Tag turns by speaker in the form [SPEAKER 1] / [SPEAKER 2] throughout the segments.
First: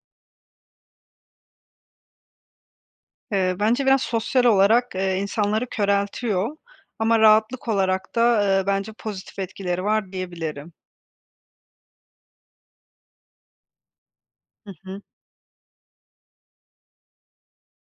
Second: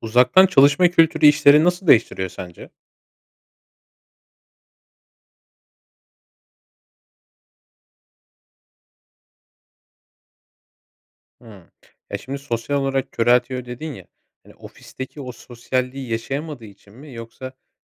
[SPEAKER 1] Uzaktan çalışma kültürü işleri nasıl değiştiriyor sence?
[SPEAKER 2] Iıı, bence biraz sosyal olarak, eee, insanları köreltiyor ama rahatlık olarak da, ııı, bence pozitif etkileri var diyebilirim.
[SPEAKER 1] Hıı. Eee, şimdi sosyal olarak köreltiyor dedin ya, hani,
[SPEAKER 2] Hı hı.
[SPEAKER 1] ofisteki o sosyalliği yaşayamadığı için mi yoksa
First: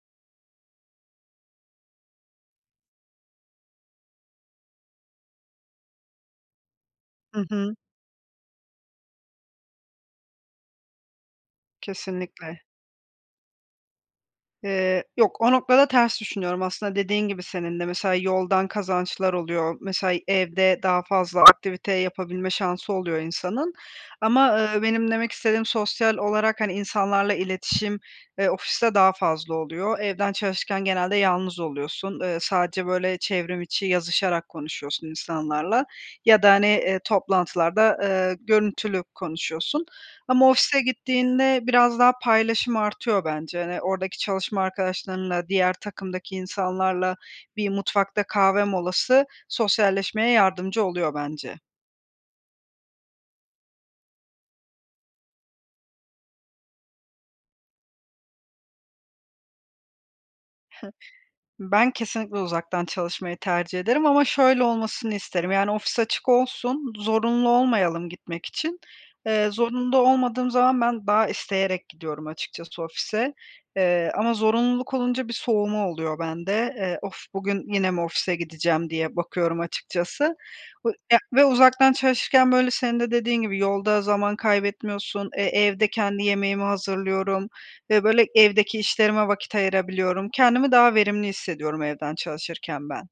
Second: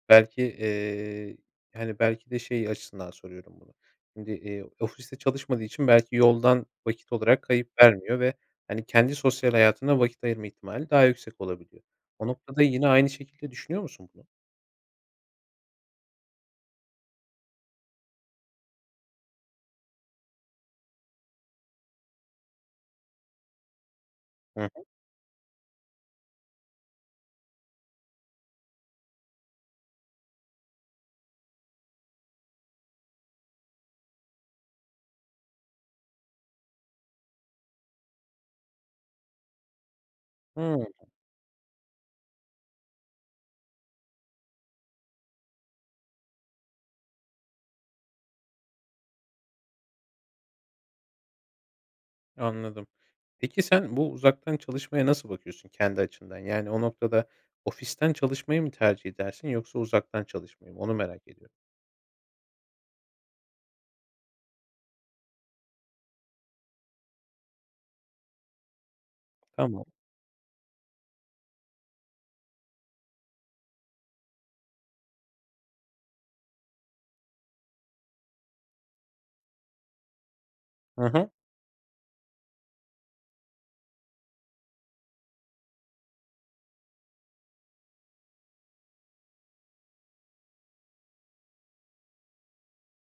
[SPEAKER 1] belki, eee, hani, belki de, şey açısından soruyorum bunu. Şimdi, eee, ofiste çalışmadığı için belki yoldan vakit olarak
[SPEAKER 2] Hı
[SPEAKER 1] kayıp
[SPEAKER 2] hı.
[SPEAKER 1] vermiyor ve hani, kendi sosyal hayatına vakit ayırma ihtimali daha yüksek olabiliyor. O
[SPEAKER 2] Kesinlikle.
[SPEAKER 1] noktada yine aynı şekilde düşünüyor musun bunu?
[SPEAKER 2] Iıı, yok. O noktada ters düşünüyorum. Aslında dediğin gibi senin de mesela yoldan kazançlar oluyor, mesela evde daha fazla aktivite yapabilme şansı oluyor insanın. Ama
[SPEAKER 1] Hı
[SPEAKER 2] ııı,
[SPEAKER 1] hı.
[SPEAKER 2] benim demek istediğim sosyal olarak, hani, insanlarla iletişim, ııı, ofiste daha fazla oluyor. Evden çalışırken genelde yalnız oluyorsun, ııı, sadece böyle çevrim içi yazışarak konuşuyorsun insanlarla ya da, hani, ııı, toplantılarda, ııı, görüntülü konuşuyorsun. Ama ofise
[SPEAKER 1] Hıı.
[SPEAKER 2] gittiğinde biraz daha paylaşım artıyor bence, hani, oradaki çalışma arkadaşlarınla, diğer takımdaki insanlarla bir mutfakta kahve molası sosyalleşmeye yardımcı oluyor bence.
[SPEAKER 1] Anladım. Peki, sen bu uzaktan çalışmaya nasıl bakıyorsun kendi açından? Yani, o noktada, ofisten çalışmayı mı tercih edersin yoksa uzaktan çalışmayı mı? Onu merak ediyorum.
[SPEAKER 2] Ben kesinlikle uzaktan çalışmayı tercih ederim ama şöyle olmasını isterim. Yani, ofis açık olsun, zorunlu olmayalım gitmek için. Eee,
[SPEAKER 1] Tamam.
[SPEAKER 2] zorunda olmadığım zaman ben daha isteyerek gidiyorum açıkçası ofise, eee, ama zorunluluk olunca bir soğuma oluyor bende, eee, of, bugün yine mi ofise gideceğim diye bakıyorum açıkçası ı
[SPEAKER 1] Hı
[SPEAKER 2] ya
[SPEAKER 1] hı.
[SPEAKER 2] ve uzaktan çalışırken, böyle, senin de dediğin gibi yolda zaman kaybetmiyorsun, e, evde kendi yemeğimi hazırlıyorum ve, böyle, evdeki işlerime vakit ayırabiliyorum. Kendimi daha verimli hissediyorum evden çalışırken ben.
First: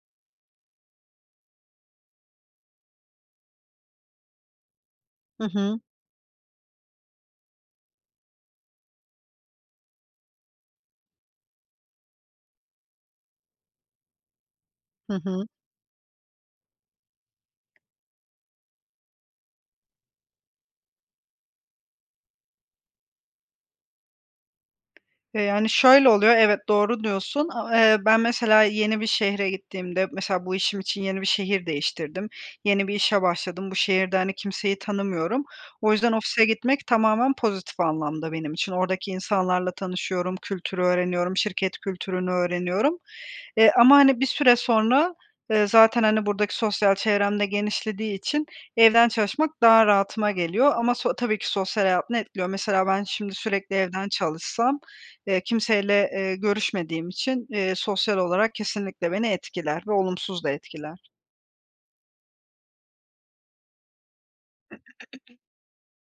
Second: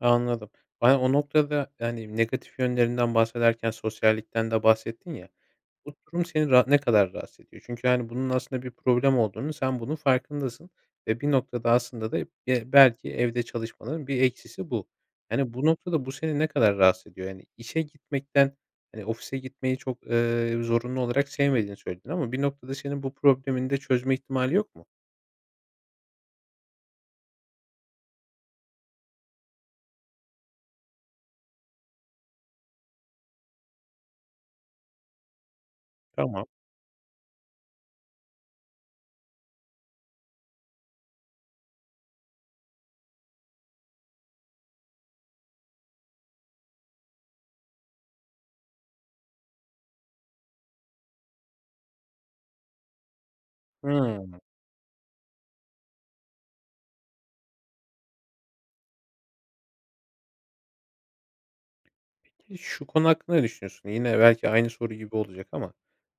[SPEAKER 1] Anladım. Ben, o noktada, yani, negatif yönlerinden bahsederken sosyallikten de bahsettin ya.
[SPEAKER 2] Hı hı.
[SPEAKER 1] Bu durum seni ra ne kadar rahatsız ediyor? Çünkü, hani, bunun aslında bir problem olduğunun, sen bunun farkındasın ve, bir noktada, aslında da be belki evde çalışmaların bir eksisi bu.
[SPEAKER 2] Hı hı.
[SPEAKER 1] Yani, bu noktada, bu seni ne kadar rahatsız ediyor, yani, işe gitmekten, eee, ofise gitmeyi çok, eee, zorunlu olarak sevmediğini söyledin ama, bir noktada, senin bu problemini de çözme ihtimali yok mu?
[SPEAKER 2] E, yani, şöyle oluyor, evet, doğru diyorsun. A eee, ben, mesela, yeni bir şehre gittiğimde, mesela, bu işim için yeni bir şehir değiştirdim. Yeni bir işe başladım. Bu şehirde, hani, kimseyi tanımıyorum. O yüzden ofise
[SPEAKER 1] Tamam.
[SPEAKER 2] gitmek tamamen pozitif anlamda benim için. Oradaki insanlarla tanışıyorum, kültürü öğreniyorum, şirket kültürünü öğreniyorum. E, ama, hani, bir süre sonra, eee, zaten, hani, buradaki sosyal çevrem de genişlediği için evden çalışmak daha rahatıma geliyor ama so tabii ki sosyal hayatını etkiliyor. Mesela, ben şimdi sürekli evden
[SPEAKER 1] Hıı.
[SPEAKER 2] çalışsam, eee, kimseyle, eee, görüşmediğim için, eee, sosyal olarak kesinlikle beni etkiler ve olumsuz da etkiler.
[SPEAKER 1] Peki, şu konu hakkında ne düşünüyorsun? Yine belki aynı soru gibi olacak ama,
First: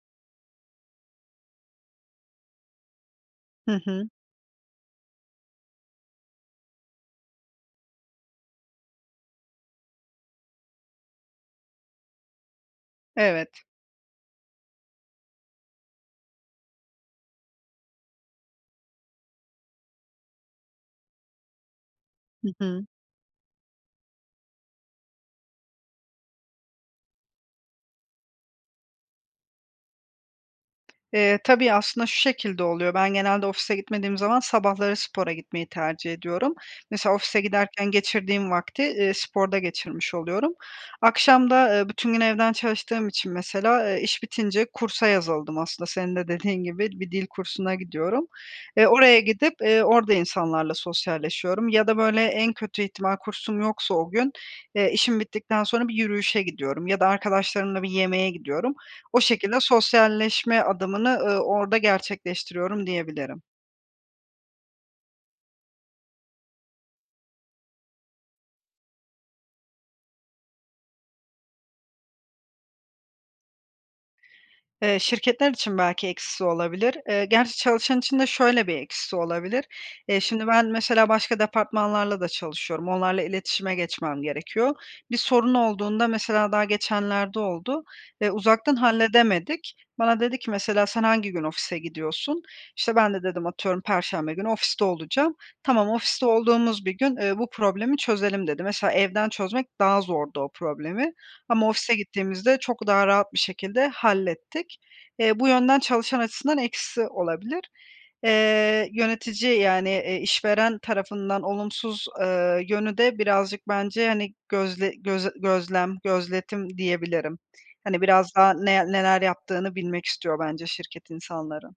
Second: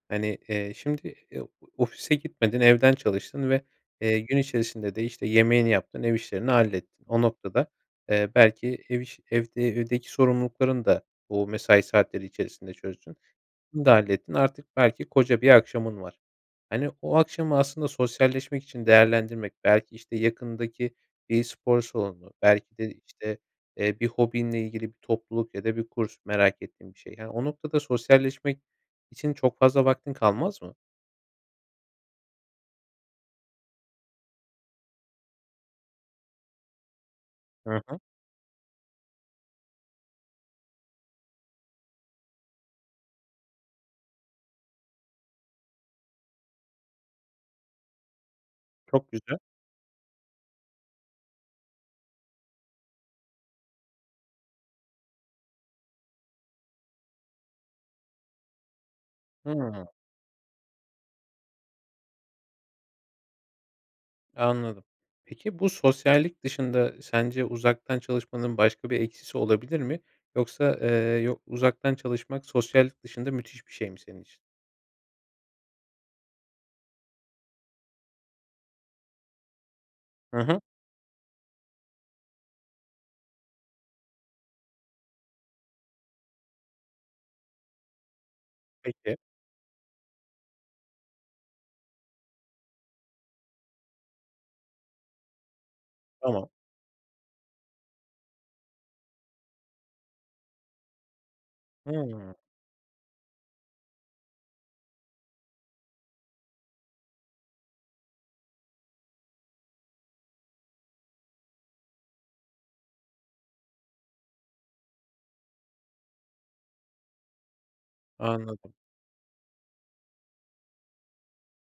[SPEAKER 1] hani, eee, şimdi, eee, ofise gitmedin evden çalıştın ve,
[SPEAKER 2] Hı hı.
[SPEAKER 1] eee, gün içerisinde de, işte, yemeğini yaptın, ev işlerini hallettin. O noktada, eee, belki, ev işi, evde evdeki sorumluluklarını da o mesai saatleri içerisinde çözdün.
[SPEAKER 2] Evet.
[SPEAKER 1] Bunu da hallettin artık belki koca bir akşamın var. Hani, o akşamı aslında sosyalleşmek için değerlendirmek, belki, işte, yakındaki bir spor salonu,
[SPEAKER 2] Hı
[SPEAKER 1] belki
[SPEAKER 2] hı.
[SPEAKER 1] de, işte, eee, bir hobinle ilgili bir topluluk ya da bir kurs merak ettiğim bir şey. Yani, o noktada sosyalleşmek için çok fazla vaktin kalmaz mı?
[SPEAKER 2] Eee, tabii, aslında, şu şekilde oluyor, ben genelde ofise gitmediğim zaman sabahları spora gitmeyi tercih ediyorum. Mesela ofise
[SPEAKER 1] Hı
[SPEAKER 2] giderken
[SPEAKER 1] hı.
[SPEAKER 2] geçirdiğim vakti, ııı, sporda geçirmiş oluyorum. Akşam da, ııı, bütün gün evden çalıştığım için mesela, ııı, iş bitince kursa yazıldım aslında senin de dediğin gibi bir dil kursuna gidiyorum ve
[SPEAKER 1] Çok
[SPEAKER 2] oraya
[SPEAKER 1] güzel.
[SPEAKER 2] gidip, ııı, orada insanlarla sosyalleşiyorum ya da, böyle, en kötü ihtimal kursum yoksa o gün, eee, işim bittikten sonra bir yürüyüşe gidiyorum ya da arkadaşlarımla bir yemeğe gidiyorum. O şekilde
[SPEAKER 1] Hıı.
[SPEAKER 2] sosyalleşme adımını, ııı, orada gerçekleştiriyorum diyebilirim.
[SPEAKER 1] Anladım. Peki bu sosyallik dışında sence uzaktan çalışmanın başka bir eksisi olabilir mi? Yoksa, eee, yo uzaktan çalışmak sosyallik dışında müthiş bir şey mi senin için?
[SPEAKER 2] Eee, şirketler için belki eksisi olabilir. Eee, gerçi çalışan için de şöyle bir eksisi olabilir; eee
[SPEAKER 1] Hı
[SPEAKER 2] şimdi
[SPEAKER 1] hı.
[SPEAKER 2] ben, mesela başka departmanlarla da çalışıyorum, onlarla iletişime geçmem gerekiyor. Bir sorun olduğunda mesela daha geçenlerde oldu ve uzaktan
[SPEAKER 1] Peki.
[SPEAKER 2] halledemedik. Bana dedi ki mesela, "Sen hangi gün ofise gidiyorsun?" işte, ben de dedim atıyorum, "Perşembe günü ofiste olacağım." "Tamam, ofiste
[SPEAKER 1] Tamam.
[SPEAKER 2] olduğumuz bir gün, eee, bu problemi çözelim" dedi. Mesela evden çözmek daha zordu o problemi ama ofise
[SPEAKER 1] Hıı.
[SPEAKER 2] gittiğimizde çok daha rahat bir şekilde hallettik. Eee, bu yönden çalışan açısından eksi olabilir. Eee yönetici, yani, eee, işveren tarafından olumsuz, eee, yönü de birazcık bence, hani, gözle göz gözlem gözletim diyebilirim. Hani, biraz daha
[SPEAKER 1] Anladım.
[SPEAKER 2] ne neler yaptığını bilmek istiyor bence şirket insanların.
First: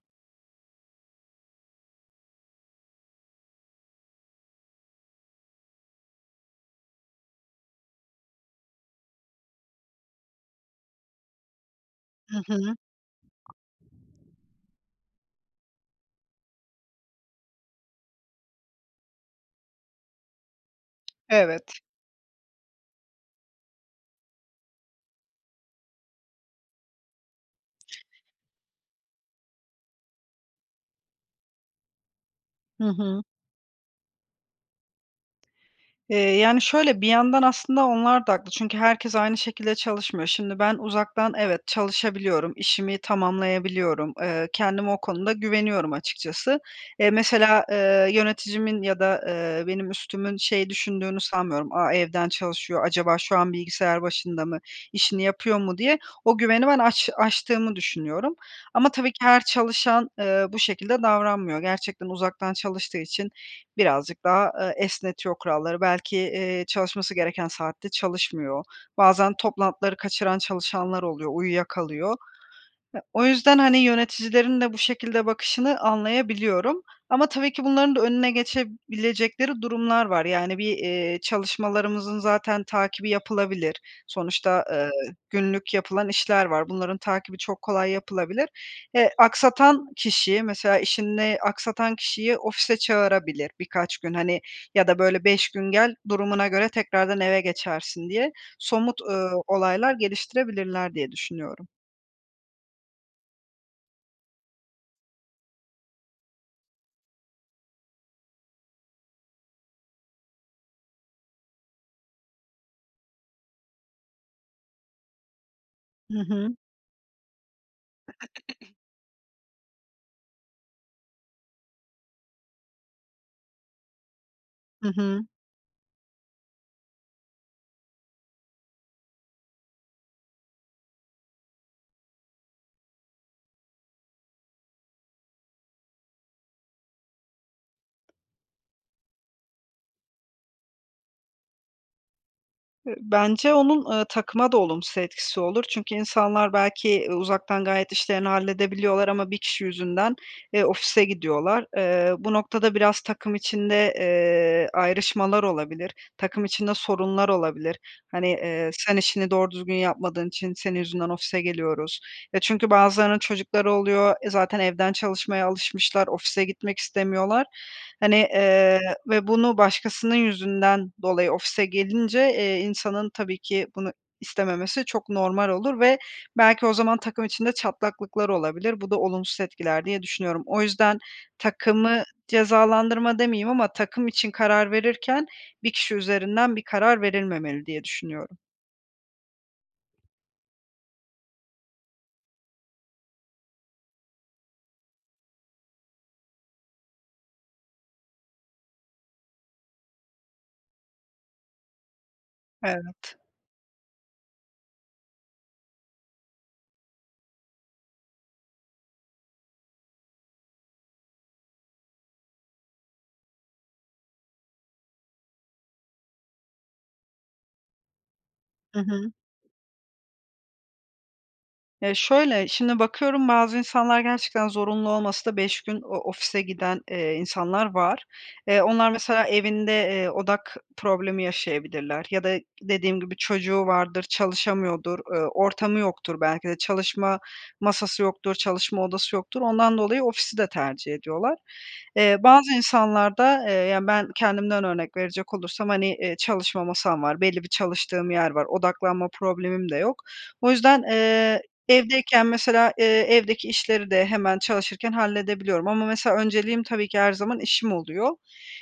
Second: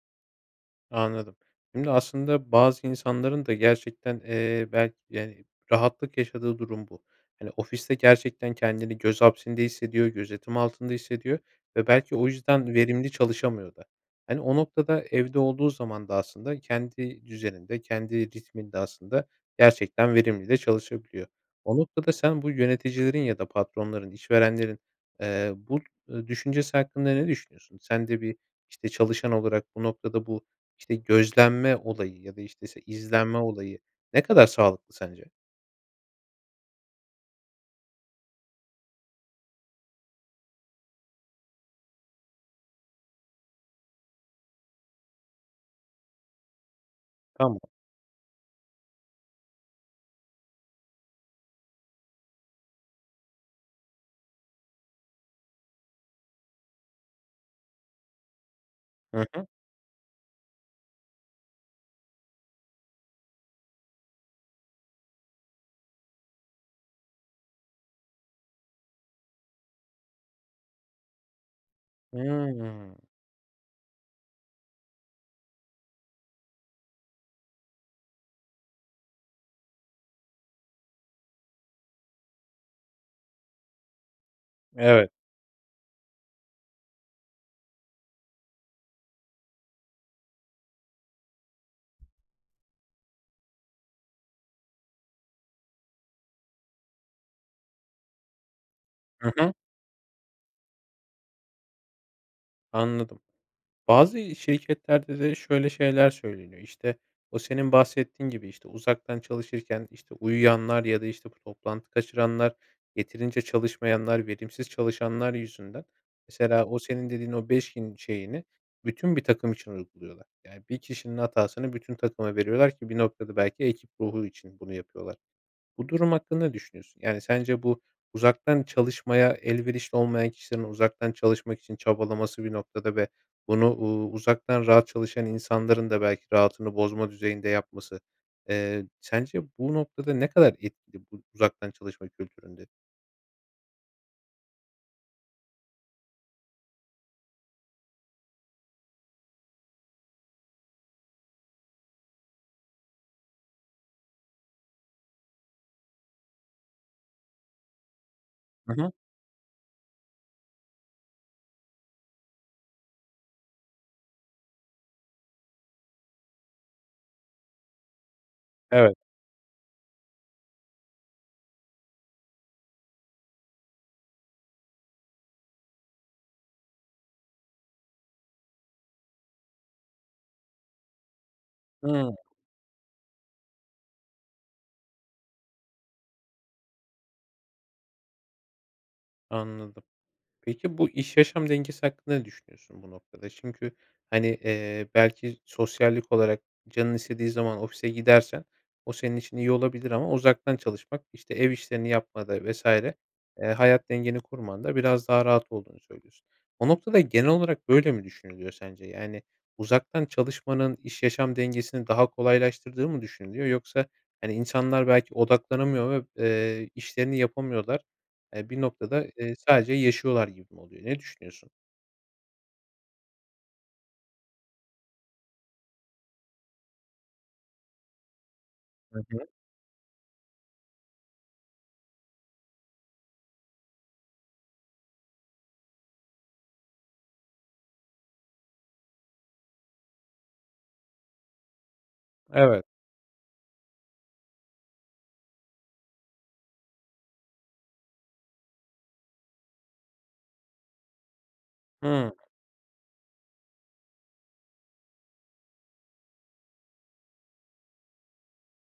[SPEAKER 1] Anladım. Şimdi aslında bazı insanların da gerçekten, eee, belki, yani, rahatlık yaşadığı durum bu. Hani, ofiste gerçekten kendini göz hapsinde hissediyor, gözetim altında hissediyor ve belki o
[SPEAKER 2] Hı
[SPEAKER 1] yüzden
[SPEAKER 2] hı.
[SPEAKER 1] verimli çalışamıyor da. Hani, o noktada evde olduğu zaman da aslında kendi düzeninde, kendi ritminde aslında gerçekten verimli de çalışabiliyor. O
[SPEAKER 2] Evet.
[SPEAKER 1] noktada sen bu yöneticilerin ya da patronların, işverenlerin, eee, bu, eee, düşüncesi hakkında ne düşünüyorsun? Sen de bir, işte, çalışan olarak bu noktada bu, işte, gözlenme olayı ya da işte se
[SPEAKER 2] Hı hı.
[SPEAKER 1] izlenme olayı ne kadar sağlıklı sence?
[SPEAKER 2] Eee, yani şöyle bir yandan aslında onlar da haklı, çünkü herkes aynı şekilde çalışmıyor. Şimdi ben, uzaktan evet, çalışabiliyorum, işimi tamamlayabiliyorum, eee, kendime o konuda güveniyorum açıkçası. Eee,
[SPEAKER 1] Tamam.
[SPEAKER 2] mesela, eee, yöneticimin ya da, eee, benim üstümün şey düşündüğünü sanmıyorum, "A, evden çalışıyor, acaba şu an bilgisayar başında mı, işini yapıyor mu?" diye o güveni ben aç aştığımı düşünüyorum ama tabii ki
[SPEAKER 1] Hı
[SPEAKER 2] her
[SPEAKER 1] hı.
[SPEAKER 2] çalışan, eee, bu şekilde davranmıyor. Gerçekten uzaktan çalıştığı için birazcık daha, eee, esnetiyor kuralları. Belki, eee, çalışması gereken saatte çalışmıyor. Bazen toplantıları kaçıran çalışanlar oluyor, uyuyakalıyor.
[SPEAKER 1] Hıı.
[SPEAKER 2] Ya, o yüzden, hani, yöneticilerin de bu şekilde bakışını anlayabiliyorum ama tabii ki bunların da önüne geçebilecekleri durumlar var. Yani, bir, eee, çalışmalarımızın zaten takibi yapılabilir. Sonuçta, eee,
[SPEAKER 1] Evet.
[SPEAKER 2] günlük yapılan işler var. Bunların takibi çok kolay yapılabilir. Eee, aksatan kişiyi, mesela işini aksatan kişiyi, ofise çağırabilir birkaç gün, hani, ya da böyle 5 gün gel, durumuna göre tekrardan eve geçersin diye somut, ııı,
[SPEAKER 1] Hı hı.
[SPEAKER 2] olaylar geliştirebilirler diye düşünüyorum.
[SPEAKER 1] Anladım. Bazı şirketlerde de şöyle şeyler söyleniyor. İşte, o senin bahsettiğin gibi, işte, uzaktan çalışırken, işte, uyuyanlar ya da, işte, bu toplantı kaçıranlar, yeterince çalışmayanlar, verimsiz çalışanlar yüzünden,
[SPEAKER 2] Hı hı.
[SPEAKER 1] mesela, o senin dediğin o 5 gün şeyini bütün bir takım için uyguluyorlar. Yani, bir kişinin hatasını bütün takıma veriyorlar ki, bir noktada, belki ekip ruhu için bunu
[SPEAKER 2] Hı
[SPEAKER 1] yapıyorlar.
[SPEAKER 2] hı.
[SPEAKER 1] Bu durum hakkında ne düşünüyorsun? Yani, sence bu uzaktan çalışmaya elverişli olmayan kişilerin uzaktan çalışmak için çabalaması, bir noktada, ve bunu uuu, uzaktan rahat çalışan insanların da belki rahatını bozma düzeyinde yapması, eee, sence, bu noktada, ne kadar etkili bu uzaktan çalışma kültüründe?
[SPEAKER 2] Bence onun, ııı, takıma da olumsuz etkisi olur. Çünkü insanlar belki, ııı, uzaktan gayet işlerini halledebiliyorlar ama bir kişi yüzünden, eee, ofise gidiyorlar. Eee, bu noktada biraz takım içinde, eee, ayrışmalar olabilir, takım içinde sorunlar olabilir. Hani, eee,
[SPEAKER 1] Hı hı.
[SPEAKER 2] sen işini doğru düzgün yapmadığın için senin yüzünden ofise geliyoruz ve çünkü bazılarının çocukları oluyor. E, zaten evden çalışmaya alışmışlar, ofise gitmek istemiyorlar, hani, ııı,
[SPEAKER 1] Evet.
[SPEAKER 2] ve bunu başkasının yüzünden dolayı ofise gelince, eee, insanın tabii ki bunu istememesi çok normal olur ve belki o zaman takım içinde çatlaklıklar olabilir, bu da olumsuz etkiler diye düşünüyorum. O yüzden takımı
[SPEAKER 1] Hıı.
[SPEAKER 2] cezalandırma demeyeyim ama takım için karar verirken 1 kişi üzerinden bir karar verilmemeli diye düşünüyorum.
[SPEAKER 1] Anladım. Peki bu iş yaşam dengesi hakkında ne düşünüyorsun bu noktada? Çünkü hani, eee, belki sosyallik olarak canının istediği zaman ofise gidersen o senin için iyi olabilir ama uzaktan çalışmak işte ev işlerini yapmada vs. eee,
[SPEAKER 2] Evet.
[SPEAKER 1] hayat dengeni kurmanda biraz daha rahat olduğunu söylüyorsun. O noktada genel olarak böyle mi düşünülüyor sence? Yani uzaktan çalışmanın iş yaşam dengesini daha kolaylaştırdığı mı düşünülüyor yoksa hani insanlar belki odaklanamıyor ve, eee, işlerini yapamıyorlar. Eee, bir
[SPEAKER 2] Hı
[SPEAKER 1] noktada,
[SPEAKER 2] hı.
[SPEAKER 1] eee, sadece yaşıyorlar gibi mi oluyor? Ne düşünüyorsun?
[SPEAKER 2] Ya şöyle, şimdi bakıyorum bazı insanlar gerçekten zorunlu olmasa da 5 gün o ofise giden, eee, insanlar var. Eee, onlar
[SPEAKER 1] Hı
[SPEAKER 2] mesela
[SPEAKER 1] hı.
[SPEAKER 2] evinde, eee, odak problemi yaşayabilirler ya da dediğim gibi çocuğu vardır, çalışamıyordur, eee, ortamı yoktur belki de çalışma masası yoktur, çalışma odası yoktur, ondan dolayı ofisi de tercih ediyorlar. Eee, bazı
[SPEAKER 1] Evet.
[SPEAKER 2] insanlar da, eee, yani ben kendimden örnek verecek olursam hani, eee, çalışma masam var belli bir çalıştığım yer var odaklanma problemim de yok. O yüzden, eee,
[SPEAKER 1] Hıı.
[SPEAKER 2] evdeyken mesela, eee, evdeki işleri de hemen çalışırken halledebiliyorum ama mesela önceliğim tabii ki her zaman işim oluyor.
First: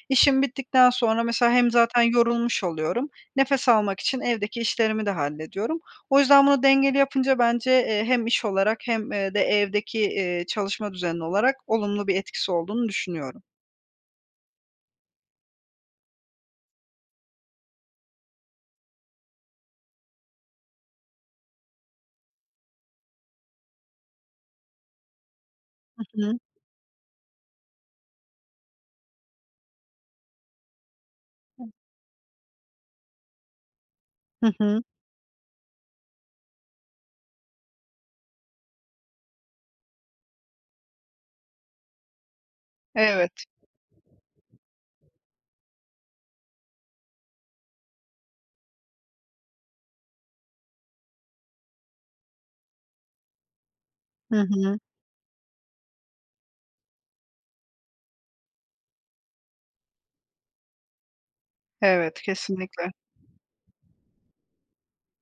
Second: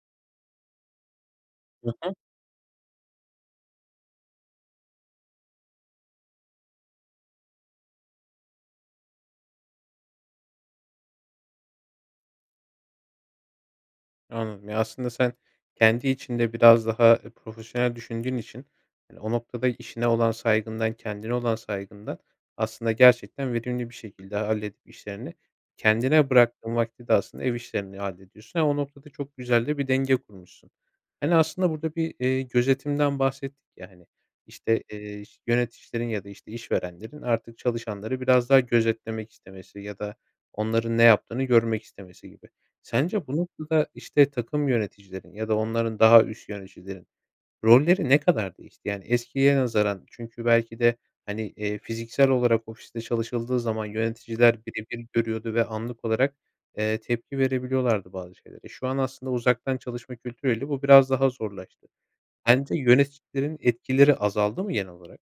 [SPEAKER 2] İşim bittikten sonra mesela hem
[SPEAKER 1] I
[SPEAKER 2] zaten
[SPEAKER 1] hı.
[SPEAKER 2] yorulmuş oluyorum, nefes almak için evdeki işlerimi de hallediyorum. O yüzden bunu dengeli yapınca bence, eee, hem iş olarak hem, eee, de evdeki, eee, çalışma düzeni olarak olumlu bir etkisi olduğunu düşünüyorum.
[SPEAKER 1] Anladım. Ya, aslında sen kendi içinde biraz daha profesyonel düşündüğün için, hani, o noktada, işine olan saygından, kendine olan saygından, aslında, gerçekten verimli bir şekilde halledip işlerini
[SPEAKER 2] Hı
[SPEAKER 1] kendine
[SPEAKER 2] hı.
[SPEAKER 1] bıraktığın vakti de aslında ev işlerini hallediyorsun. Ama, o noktada, çok güzel de bir denge kurmuşsun. Hani, aslında,
[SPEAKER 2] [unintelligible]
[SPEAKER 1] burada bir, eee, gözetimden bahsettik ya, hani,
[SPEAKER 2] Hı hı.
[SPEAKER 1] işte, eee, yöneticilerin ya da, işte, işverenlerin artık çalışanları biraz daha gözetlemek istemesi ya da onların ne yaptığını görmek istemesi gibi. Sence, bu
[SPEAKER 2] Evet.
[SPEAKER 1] noktada, işte, takım yöneticilerin ya da onların daha üst yöneticilerin rolleri ne kadar değişti? Yani, eskiye nazaran çünkü belki de, hani, eee, fiziksel olarak ofiste çalışıldığı zaman
[SPEAKER 2] Hı
[SPEAKER 1] yöneticiler
[SPEAKER 2] hı.
[SPEAKER 1] bire bir görüyordu ve anlık olarak, eee, tepki verebiliyorlardı bazı şeylere. Şu an aslında uzaktan çalışma kültürüyle bu biraz daha zorlaştı.
[SPEAKER 2] Evet,
[SPEAKER 1] Sence
[SPEAKER 2] kesinlikle.
[SPEAKER 1] yöneticilerin etkileri azaldı mı genel olarak?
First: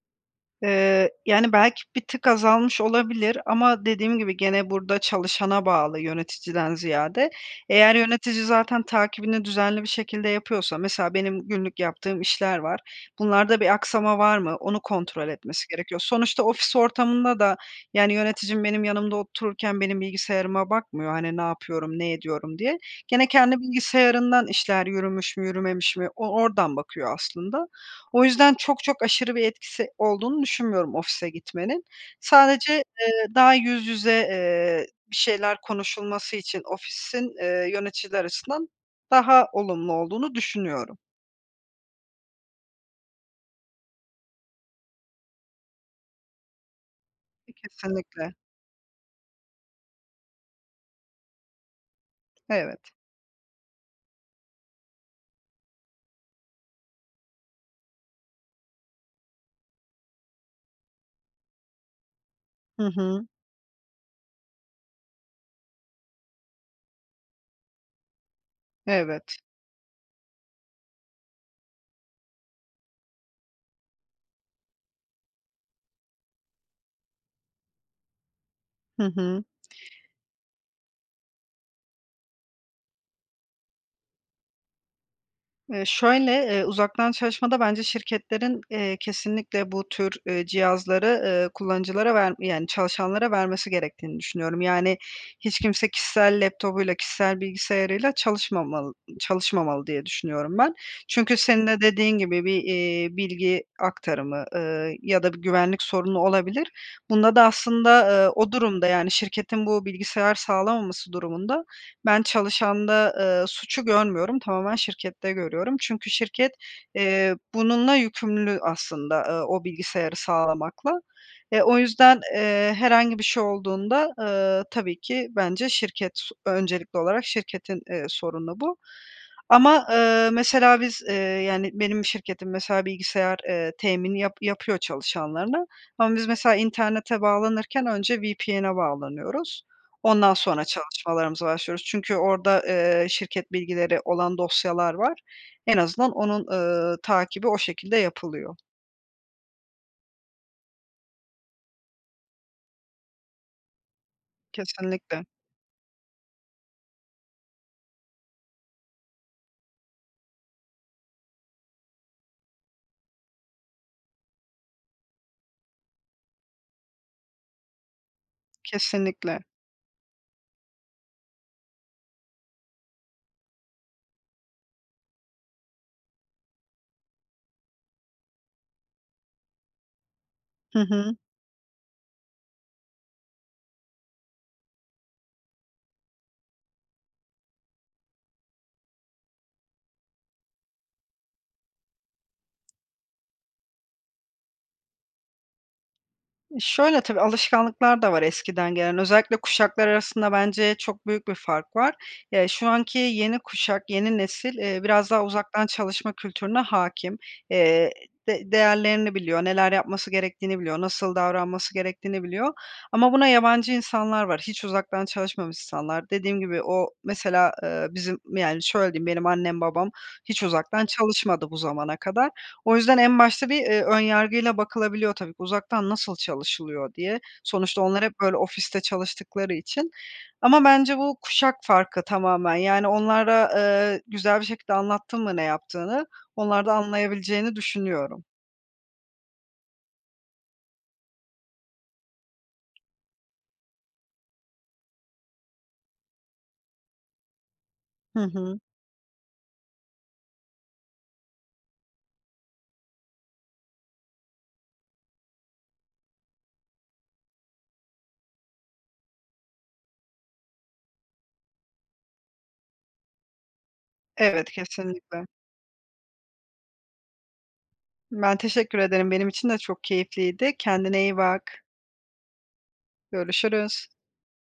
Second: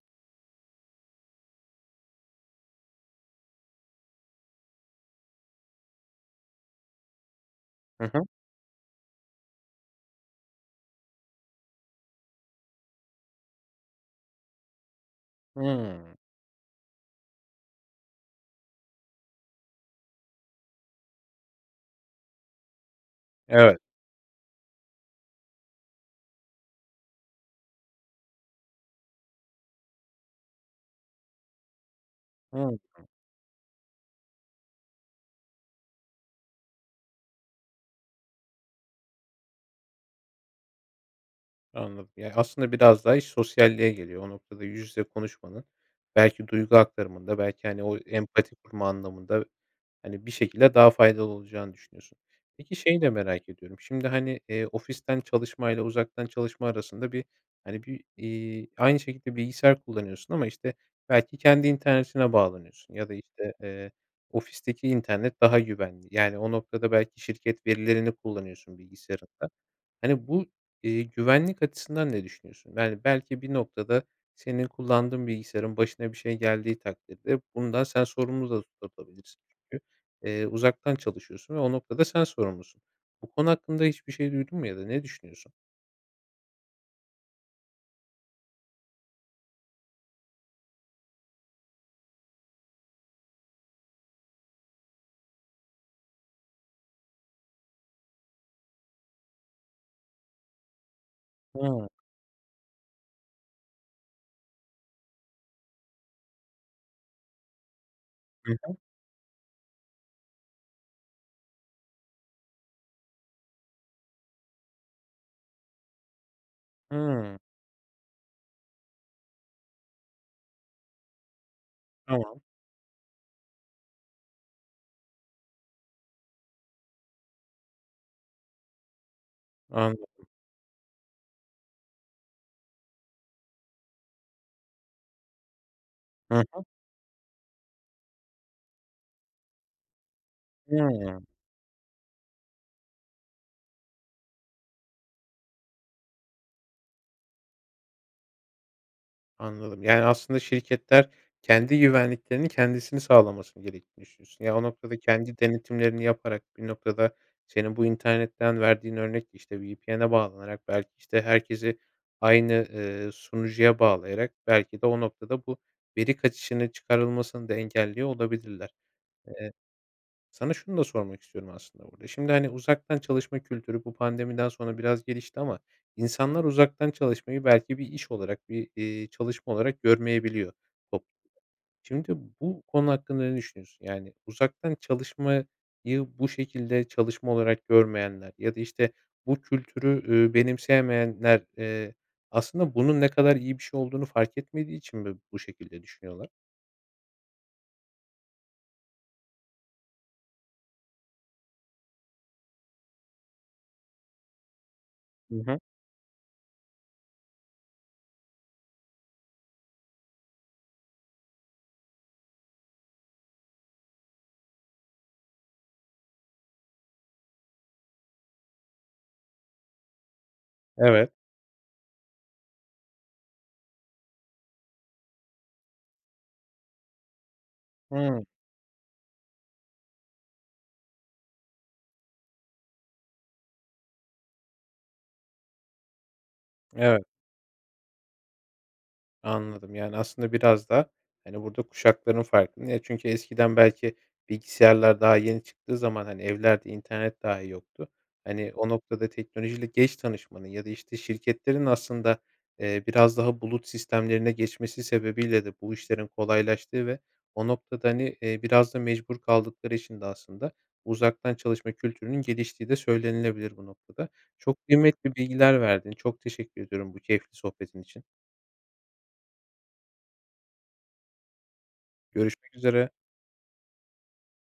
[SPEAKER 2] Eee, yani, belki bir tık azalmış olabilir ama dediğim gibi gene burada çalışana bağlı yöneticiden ziyade. Eğer
[SPEAKER 1] Hı hı.
[SPEAKER 2] yönetici zaten takibini düzenli bir şekilde yapıyorsa, mesela, benim günlük yaptığım işler var. Bunlarda bir aksama var mı? Onu kontrol etmesi gerekiyor.
[SPEAKER 1] Hıı.
[SPEAKER 2] Sonuçta ofis ortamında da, yani, yöneticim benim yanımda otururken benim bilgisayarıma bakmıyor, hani, ne yapıyorum, ne ediyorum diye. Gene, kendi
[SPEAKER 1] Evet.
[SPEAKER 2] bilgisayarından işler yürümüş mü, yürümemiş mi, o oradan bakıyor aslında. O yüzden çok çok aşırı bir etkisi olduğunu düşünmüyorum ofise gitmenin. Sadece,
[SPEAKER 1] [unintelligible]
[SPEAKER 2] eee, daha yüz yüze, eee, bir şeyler konuşulması için ofisin, eee, yöneticiler açısından daha olumlu olduğunu düşünüyorum.
[SPEAKER 1] Anladım, yani, aslında biraz daha iş sosyalliğe geliyor o noktada. Yüz yüze konuşmanın belki duygu aktarımında
[SPEAKER 2] E,
[SPEAKER 1] belki, hani, o
[SPEAKER 2] kesinlikle.
[SPEAKER 1] empati kurma anlamında, hani, bir şekilde daha faydalı olacağını düşünüyorsun. Peki,
[SPEAKER 2] Evet.
[SPEAKER 1] şeyi de merak ediyorum. Şimdi, hani, eee, ofisten çalışmayla uzaktan çalışma arasında bir, hani, bir, eee, aynı şekilde bilgisayar kullanıyorsun ama, işte, belki kendi internetine
[SPEAKER 2] Hı
[SPEAKER 1] bağlanıyorsun ya da,
[SPEAKER 2] hı.
[SPEAKER 1] işte, eee, ofisteki internet daha güvenli. Yani, o noktada, belki şirket verilerini kullanıyorsun
[SPEAKER 2] Evet.
[SPEAKER 1] bilgisayarından. Hani, bu, eee, güvenlik açısından ne düşünüyorsun? Yani, belki, bir noktada, senin kullandığın bilgisayarın başına bir şey geldiği takdirde bundan sen sorumlu da
[SPEAKER 2] Hı
[SPEAKER 1] tutulabilirsin
[SPEAKER 2] hı.
[SPEAKER 1] çünkü, eee, uzaktan çalışıyorsun ve o noktada sen sorumlusun. Bu konu hakkında hiçbir şey duydun mu ya da ne düşünüyorsun?
[SPEAKER 2] Eee, şöyle, eee, uzaktan çalışmada bence şirketlerin, eee, kesinlikle bu tür, eee, cihazları, eee, kullanıcılara ver yani, çalışanlara vermesi gerektiğini düşünüyorum. Yani, hiç kimse kişisel laptopuyla, kişisel bilgisayarıyla çalışmamal çalışmamalı diye düşünüyorum ben. Çünkü senin de
[SPEAKER 1] Hıı.
[SPEAKER 2] dediğin gibi bir, eee, bilgi aktarımı, ııı, ya da bir güvenlik sorunu olabilir. Bunda da aslında, ııı, o
[SPEAKER 1] Hı hı.
[SPEAKER 2] durumda, yani, şirketin bu bilgisayar sağlamaması durumunda ben çalışanda, ııı, suçu görmüyorum, tamamen şirkette görüyorum. Çünkü şirket, eee,
[SPEAKER 1] Hımm.
[SPEAKER 2] bununla yükümlü aslında, ııı, o bilgisayarı sağlamakla. E, o yüzden,
[SPEAKER 1] Tamam.
[SPEAKER 2] eee, herhangi bir şey olduğunda, ııı, tabii ki bence şirket, öncelikli olarak şirketin, eee, sorunu bu. Ama,
[SPEAKER 1] Anladım.
[SPEAKER 2] ııı, mesela biz, eee, yani, benim şirketim mesela bilgisayar, ııı, temini yap yapıyor çalışanlarına ama biz
[SPEAKER 1] Hı
[SPEAKER 2] mesela
[SPEAKER 1] hı.
[SPEAKER 2] internete bağlanırken önce VPN'e bağlanıyoruz, ondan sonra
[SPEAKER 1] Hımm.
[SPEAKER 2] çalışmalarımıza başlıyoruz. Çünkü orada, eee, şirket bilgileri olan dosyalar var, en azından onun, ııı, takibi o şekilde yapılıyor.
[SPEAKER 1] Anladım. Yani aslında şirketler kendi güvenliklerini kendisinin sağlaması gerektiğini düşünüyorsun. Ya o noktada
[SPEAKER 2] Kesinlikle.
[SPEAKER 1] kendi denetimlerini yaparak, bir noktada senin bu internetten verdiğin örnek işte VPN'e bağlanarak belki işte herkesi aynı, ııı, sunucuya bağlayarak belki de o noktada bu veri kaçışını çıkarılmasını da engelliyor olabilirler.
[SPEAKER 2] Kesinlikle.
[SPEAKER 1] Eee, sana şunu da sormak istiyorum aslında burda. Şimdi hani uzaktan çalışma kültürü bu pandemiden sonra biraz gelişti ama insanlar uzaktan çalışmayı belki bir iş olarak, bir, iii, çalışma olarak görmeyebiliyor
[SPEAKER 2] Hı hı.
[SPEAKER 1] toplumda. Şimdi bu konu hakkında ne düşünüyorsun? Yani uzaktan çalışmayı bu şekilde çalışma olarak görmeyenler ya da işte bu kültürü, ııı, benimseyemeyenler, eee, aslında bunun ne kadar iyi bir şey olduğunu fark etmediği için mi bu şekilde düşünüyorlar?
[SPEAKER 2] Eee, şöyle, tabii alışkanlıklar da var eskiden gelen, özellikle kuşaklar arasında bence çok büyük bir fark var. Ya, şu anki yeni kuşak yeni nesil, eee, biraz daha
[SPEAKER 1] Hı hı.
[SPEAKER 2] uzaktan çalışma kültürüne hâkim, eee, de değerlerini biliyor, neler yapması gerektiğini biliyor, nasıl davranması gerektiğini biliyor ama buna yabancı insanlar var, hiç uzaktan çalışmamış insanlar. Dediğim gibi o mesela, ııı, bizim yani şöyle diyeyim benim annem babam hiç uzaktan
[SPEAKER 1] Evet.
[SPEAKER 2] çalışmadı bu zamana kadar. O yüzden en başta bir, eee, ön yargıyla bakılabiliyor tabii, uzaktan nasıl çalışılıyor diye. Sonuçta onlar hep,
[SPEAKER 1] Hıı.
[SPEAKER 2] böyle, ofiste çalıştıkları için. Ama bence bu kuşak farkı tamamen yani onlara, eee, güzel bir şekilde anlattın mı ne yaptığını, onlar da
[SPEAKER 1] Evet.
[SPEAKER 2] anlayabileceğini düşünüyorum.
[SPEAKER 1] Anladım yani aslında biraz da hani burda kuşakların farkı. Niye çünkü eskiden belki bilgisayarlar daha yeni çıktığı zaman hani evlerde internet dahi yoktu.
[SPEAKER 2] Hı
[SPEAKER 1] Hani
[SPEAKER 2] hı.
[SPEAKER 1] o noktada teknolojiyle geç tanışmanın ya da işte şirketlerin aslında, eee, biraz daha bulut sistemlerine geçmesi sebebiyle de bu işlerin kolaylaştığı ve o noktada hani, eee, biraz da mecbur kaldıkları için de aslında uzaktan çalışma kültürünün geliştiği de söylenilebilir bu noktada.
[SPEAKER 2] Evet,
[SPEAKER 1] Çok kıymetli
[SPEAKER 2] kesinlikle.
[SPEAKER 1] bilgiler verdin. Çok teşekkür ediyorum bu keyifli sohbetin için.
[SPEAKER 2] Ben teşekkür ederim, benim için de çok keyifliydi, kendine iyi bak.
[SPEAKER 1] Görüşmek üzere.
[SPEAKER 2] Görüşürüz.